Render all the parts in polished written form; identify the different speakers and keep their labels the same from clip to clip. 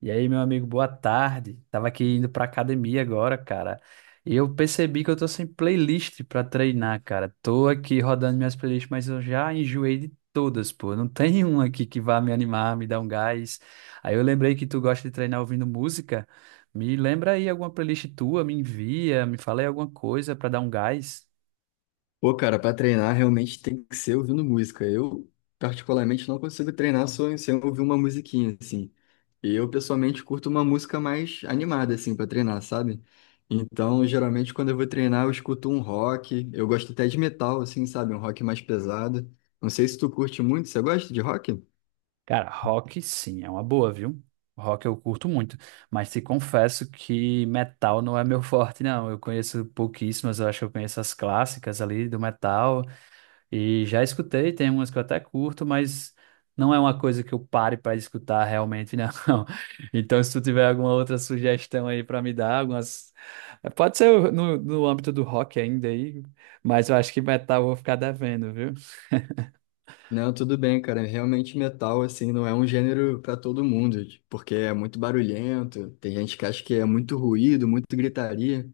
Speaker 1: E aí, meu amigo, boa tarde. Tava aqui indo pra academia agora, cara. E eu percebi que eu tô sem playlist pra treinar, cara. Tô aqui rodando minhas playlists, mas eu já enjoei de todas, pô. Não tem uma aqui que vá me animar, me dar um gás. Aí eu lembrei que tu gosta de treinar ouvindo música. Me lembra aí alguma playlist tua, me envia, me fala aí alguma coisa pra dar um gás.
Speaker 2: Pô, cara, pra treinar realmente tem que ser ouvindo música. Eu, particularmente, não consigo treinar só sem ouvir uma musiquinha, assim. E eu, pessoalmente, curto uma música mais animada, assim, pra treinar, sabe? Então, geralmente, quando eu vou treinar, eu escuto um rock. Eu gosto até de metal, assim, sabe? Um rock mais pesado. Não sei se tu curte muito. Você gosta de rock?
Speaker 1: Cara, rock sim, é uma boa, viu? Rock eu curto muito, mas te confesso que metal não é meu forte, não. Eu conheço pouquíssimas, eu acho que eu conheço as clássicas ali do metal e já escutei, tem umas que eu até curto, mas não é uma coisa que eu pare para escutar realmente, não. Então, se tu tiver alguma outra sugestão aí para me dar, algumas. Pode ser no âmbito do rock ainda aí, mas eu acho que metal eu vou ficar devendo, viu?
Speaker 2: Não, tudo bem, cara. Realmente metal, assim, não é um gênero pra todo mundo, porque é muito barulhento, tem gente que acha que é muito ruído, muito gritaria.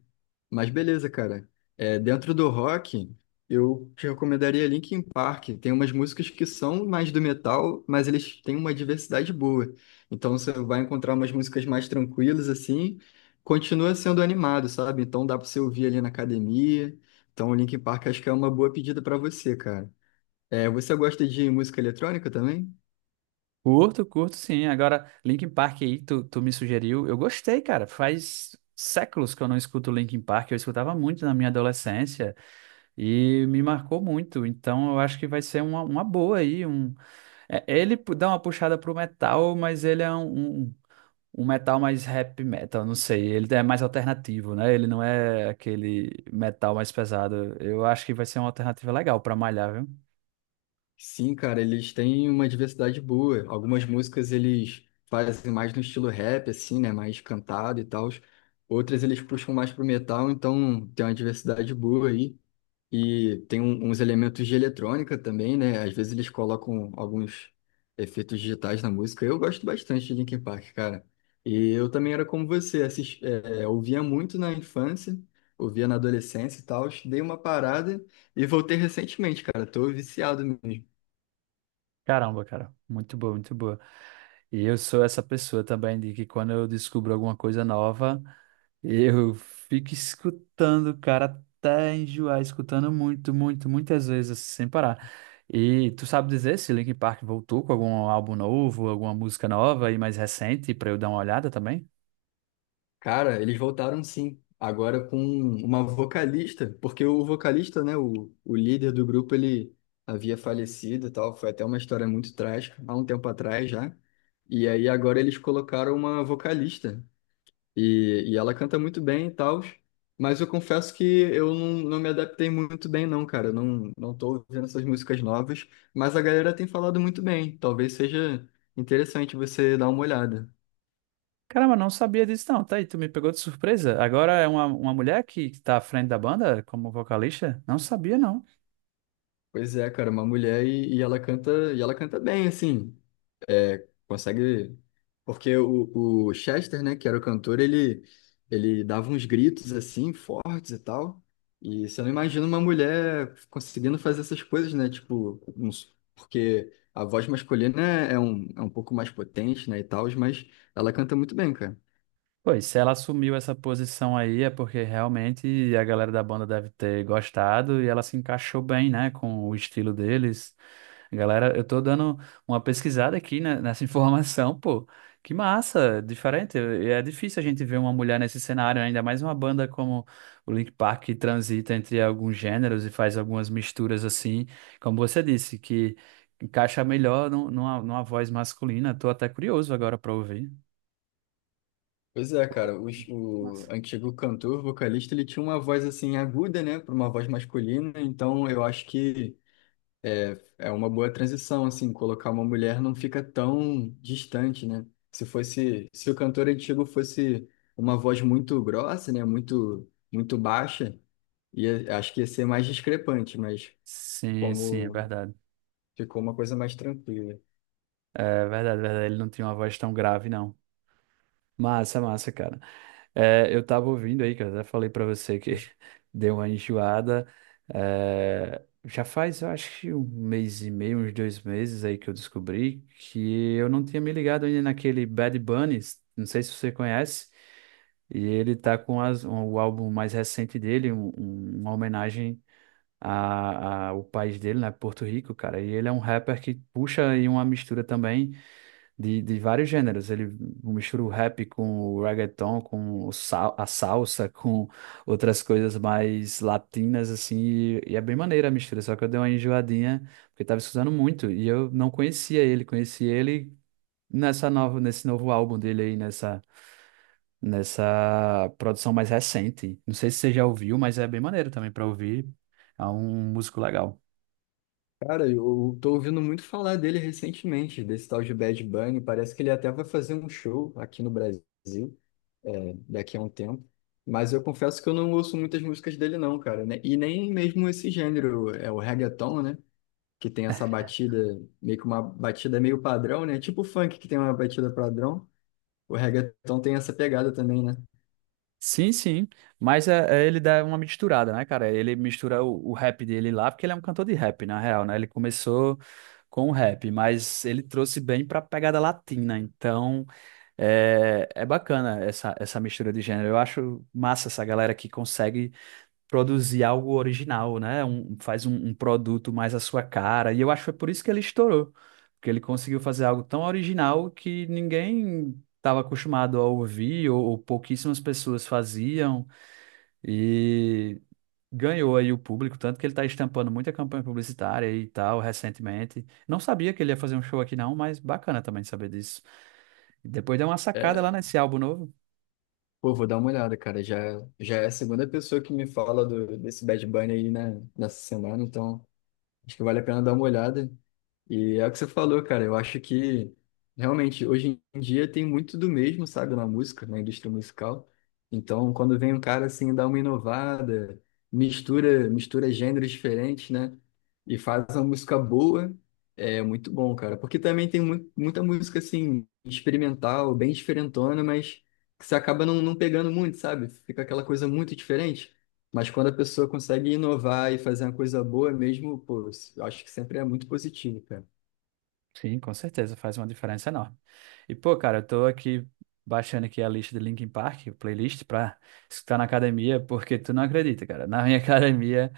Speaker 2: Mas beleza, cara. É, dentro do rock, eu te recomendaria Linkin Park. Tem umas músicas que são mais do metal, mas eles têm uma diversidade boa. Então você vai encontrar umas músicas mais tranquilas, assim, continua sendo animado, sabe? Então dá pra você ouvir ali na academia. Então o Linkin Park acho que é uma boa pedida pra você, cara. É, você gosta de música eletrônica também?
Speaker 1: Curto, curto, sim. Agora, Linkin Park aí, tu me sugeriu. Eu gostei, cara. Faz séculos que eu não escuto Linkin Park. Eu escutava muito na minha adolescência e me marcou muito. Então, eu acho que vai ser uma boa aí. É, ele dá uma puxada pro metal, mas ele é um metal mais rap metal, não sei. Ele é mais alternativo, né? Ele não é aquele metal mais pesado. Eu acho que vai ser uma alternativa legal pra malhar, viu?
Speaker 2: Sim, cara, eles têm uma diversidade boa. Algumas músicas eles fazem mais no estilo rap, assim, né? Mais cantado e tal. Outras eles puxam mais pro metal, então tem uma diversidade boa aí. E tem uns elementos de eletrônica também, né? Às vezes eles colocam alguns efeitos digitais na música. Eu gosto bastante de Linkin Park, cara. E eu também era como você, ouvia muito na infância, ouvia na adolescência e tal. Dei uma parada e voltei recentemente, cara. Tô viciado mesmo.
Speaker 1: Caramba, cara, muito boa, muito boa. E eu sou essa pessoa também de que quando eu descubro alguma coisa nova, eu fico escutando, cara, até enjoar, escutando muito, muito, muitas vezes, assim, sem parar. E tu sabe dizer se Linkin Park voltou com algum álbum novo, alguma música nova e mais recente pra eu dar uma olhada também?
Speaker 2: Cara, eles voltaram sim, agora com uma vocalista, porque o vocalista, né, o líder do grupo, ele havia falecido e tal, foi até uma história muito trágica, há um tempo atrás já, e aí agora eles colocaram uma vocalista, e ela canta muito bem e tal, mas eu confesso que eu não, não me adaptei muito bem não, cara, eu não, não tô ouvindo essas músicas novas, mas a galera tem falado muito bem, talvez seja interessante você dar uma olhada.
Speaker 1: Caramba, não sabia disso não, tá aí, tu me pegou de surpresa. Agora é uma mulher que tá à frente da banda como vocalista? Não sabia, não.
Speaker 2: Pois é, cara, uma mulher e ela canta bem, assim, é, consegue, porque o Chester, né, que era o cantor, ele dava uns gritos, assim, fortes e tal, e você não imagina uma mulher conseguindo fazer essas coisas, né, tipo, porque a voz masculina é, é um pouco mais potente, né, e tal, mas ela canta muito bem, cara.
Speaker 1: Pois, se ela assumiu essa posição aí, é porque realmente a galera da banda deve ter gostado e ela se encaixou bem, né, com o estilo deles. Galera, eu tô dando uma pesquisada aqui, né, nessa informação, pô. Que massa, diferente. É difícil a gente ver uma mulher nesse cenário, né? Ainda mais uma banda como o Linkin Park que transita entre alguns gêneros e faz algumas misturas assim, como você disse, que encaixa melhor numa voz masculina. Tô até curioso agora pra ouvir.
Speaker 2: Pois é, cara, o
Speaker 1: Massa.
Speaker 2: antigo cantor, vocalista, ele tinha uma voz, assim, aguda, né, para uma voz masculina, então eu acho que é uma boa transição, assim, colocar uma mulher não fica tão distante, né? Se fosse, se o cantor antigo fosse uma voz muito grossa, né? Muito, muito baixa, ia, acho que ia ser mais discrepante, mas
Speaker 1: Sim, sim, é
Speaker 2: como
Speaker 1: verdade.
Speaker 2: ficou uma coisa mais tranquila.
Speaker 1: É verdade, é verdade. Ele não tinha uma voz tão grave, não. Massa, massa, cara. É, eu tava ouvindo aí, que eu até falei pra você que deu uma enjoada. É, já faz, eu acho que um mês e meio, uns dois meses aí que eu descobri que eu não tinha me ligado ainda naquele Bad Bunny. Não sei se você conhece. E ele tá com o álbum mais recente dele, uma homenagem o país dele, né? Porto Rico, cara. E ele é um rapper que puxa aí uma mistura também de vários gêneros. Ele mistura o rap com o reggaeton, com o sal, a salsa, com outras coisas mais latinas, assim. E é bem maneira a mistura, só que eu dei uma enjoadinha, porque eu tava escutando muito. E eu não conhecia ele, conheci ele nesse novo álbum dele aí, nessa. Nessa produção mais recente. Não sei se você já ouviu, mas é bem maneiro também para ouvir. É um músico legal.
Speaker 2: Cara, eu tô ouvindo muito falar dele recentemente, desse tal de Bad Bunny. Parece que ele até vai fazer um show aqui no Brasil, é, daqui a um tempo. Mas eu confesso que eu não ouço muitas músicas dele não, cara, né? E nem mesmo esse gênero, é o reggaeton, né? Que tem essa batida, meio que uma batida meio padrão, né? Tipo o funk que tem uma batida padrão, o reggaeton tem essa pegada também, né?
Speaker 1: Sim, sim. Mas é, é- ele dá uma misturada, né, cara? Ele mistura o rap dele lá, porque ele é um cantor de rap, na real, né? Ele começou com o rap, mas ele trouxe bem pra pegada latina. Então, é, é bacana essa mistura de gênero. Eu acho massa essa galera que consegue produzir algo original, né? Faz um produto mais à sua cara. E eu acho que foi por isso que ele estourou, porque ele conseguiu fazer algo tão original que ninguém estava acostumado a ouvir, ou pouquíssimas pessoas faziam, e ganhou aí o público, tanto que ele está estampando muita campanha publicitária e tal recentemente. Não sabia que ele ia fazer um show aqui não, mas bacana também saber disso. E depois deu uma sacada lá
Speaker 2: É,
Speaker 1: nesse álbum novo.
Speaker 2: pô, vou dar uma olhada, cara. Já, já é a segunda pessoa que me fala do, desse Bad Bunny aí, né, nessa semana, então acho que vale a pena dar uma olhada. E é o que você falou, cara. Eu acho que realmente hoje em dia tem muito do mesmo, sabe, na música, na indústria musical. Então, quando vem um cara assim, dá uma inovada, mistura, mistura gêneros diferentes, né? E faz uma música boa, é muito bom, cara. Porque também tem mu muita música assim, experimental, bem diferentona, mas que você acaba não, não pegando muito, sabe? Fica aquela coisa muito diferente. Mas quando a pessoa consegue inovar e fazer uma coisa boa mesmo, pô, eu acho que sempre é muito positivo, cara.
Speaker 1: Sim, com certeza, faz uma diferença enorme. E, pô, cara, eu tô aqui baixando aqui a lista de Linkin Park, playlist, pra escutar na academia, porque tu não acredita, cara. Na minha academia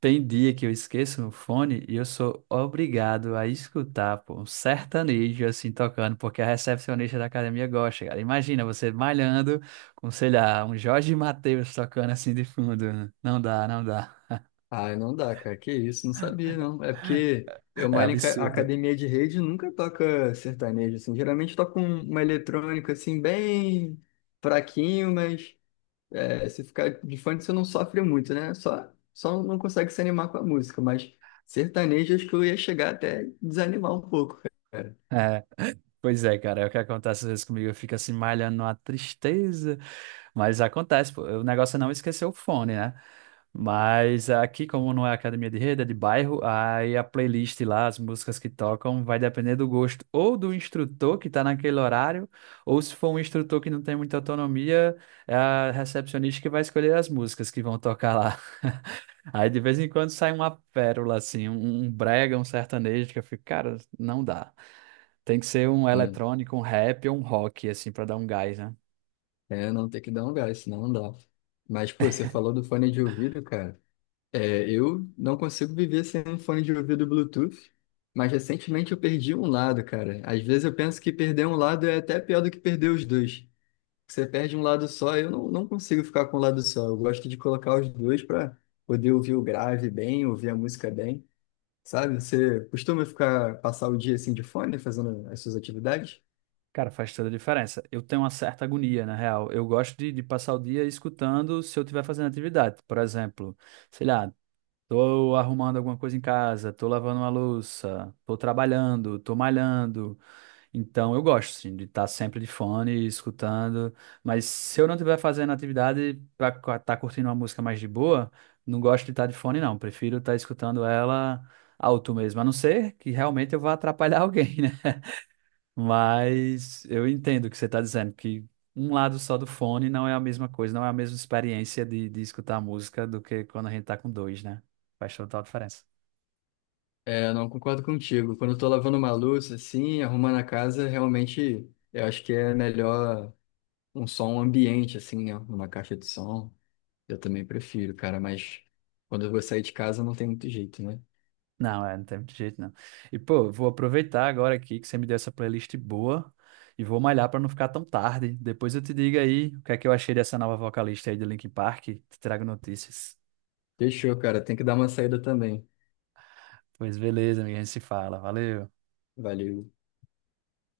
Speaker 1: tem dia que eu esqueço no fone e eu sou obrigado a escutar, pô, um sertanejo assim tocando, porque a recepcionista da academia gosta, cara. Imagina você malhando com, sei lá, um Jorge Mateus tocando assim de fundo. Não dá, não dá.
Speaker 2: Ah, não dá, cara. Que isso? Não sabia, não. É porque eu
Speaker 1: É
Speaker 2: malho em
Speaker 1: absurdo.
Speaker 2: academia de rede e nunca toca sertanejo, assim. Geralmente toca uma eletrônica, assim, bem fraquinho, mas é, se ficar de fone você não sofre muito, né? Só, só não consegue se animar com a música, mas sertanejo acho que eu ia chegar até desanimar um pouco, cara.
Speaker 1: É. Pois é, cara, é o que acontece às vezes comigo, eu fico assim malhando numa tristeza, mas acontece, pô, o negócio é não esquecer o fone, né? Mas aqui, como não é academia de rede, é de bairro, aí a playlist lá, as músicas que tocam, vai depender do gosto ou do instrutor que tá naquele horário, ou se for um instrutor que não tem muita autonomia, é a recepcionista que vai escolher as músicas que vão tocar lá. Aí de vez em quando sai uma pérola, assim, um brega, um sertanejo, que eu fico, cara, não dá. Tem que ser um eletrônico, um rap ou um rock, assim, pra dar um gás, né?
Speaker 2: É, não tem que dar um gás, senão não dá. Mas, pô, você falou do fone de ouvido, cara. É, eu não consigo viver sem um fone de ouvido Bluetooth, mas recentemente eu perdi um lado, cara. Às vezes eu penso que perder um lado é até pior do que perder os dois. Você perde um lado só, eu não, não consigo ficar com um lado só. Eu gosto de colocar os dois para poder ouvir o grave bem, ouvir a música bem, sabe? Você costuma ficar, passar o dia assim de fone, fazendo as suas atividades?
Speaker 1: Cara, faz toda a diferença. Eu tenho uma certa agonia, na real. Eu gosto de passar o dia escutando se eu estiver fazendo atividade. Por exemplo, sei lá, tô arrumando alguma coisa em casa, tô lavando uma louça, tô trabalhando, tô malhando. Então eu gosto, assim, de estar sempre de fone, escutando. Mas se eu não estiver fazendo atividade para estar curtindo uma música mais de boa, não gosto de estar de fone, não. Prefiro estar escutando ela alto mesmo, a não ser que realmente eu vá atrapalhar alguém, né? Mas eu entendo o que você está dizendo, que um lado só do fone não é a mesma coisa, não é a mesma experiência de escutar música do que quando a gente tá com dois, né? Faz total diferença.
Speaker 2: É, não concordo contigo. Quando eu tô lavando uma louça, assim, arrumando a casa, realmente eu acho que é melhor um som um ambiente, assim, né? Uma caixa de som. Eu também prefiro, cara, mas quando eu vou sair de casa não tem muito jeito, né?
Speaker 1: Não, é, não tem muito jeito, não. E, pô, vou aproveitar agora aqui que você me deu essa playlist boa e vou malhar pra não ficar tão tarde. Depois eu te digo aí o que é que eu achei dessa nova vocalista aí do Linkin Park. Te trago notícias.
Speaker 2: Fechou, cara. Tem que dar uma saída também.
Speaker 1: Pois beleza, amiga, a gente se fala. Valeu.
Speaker 2: Valeu.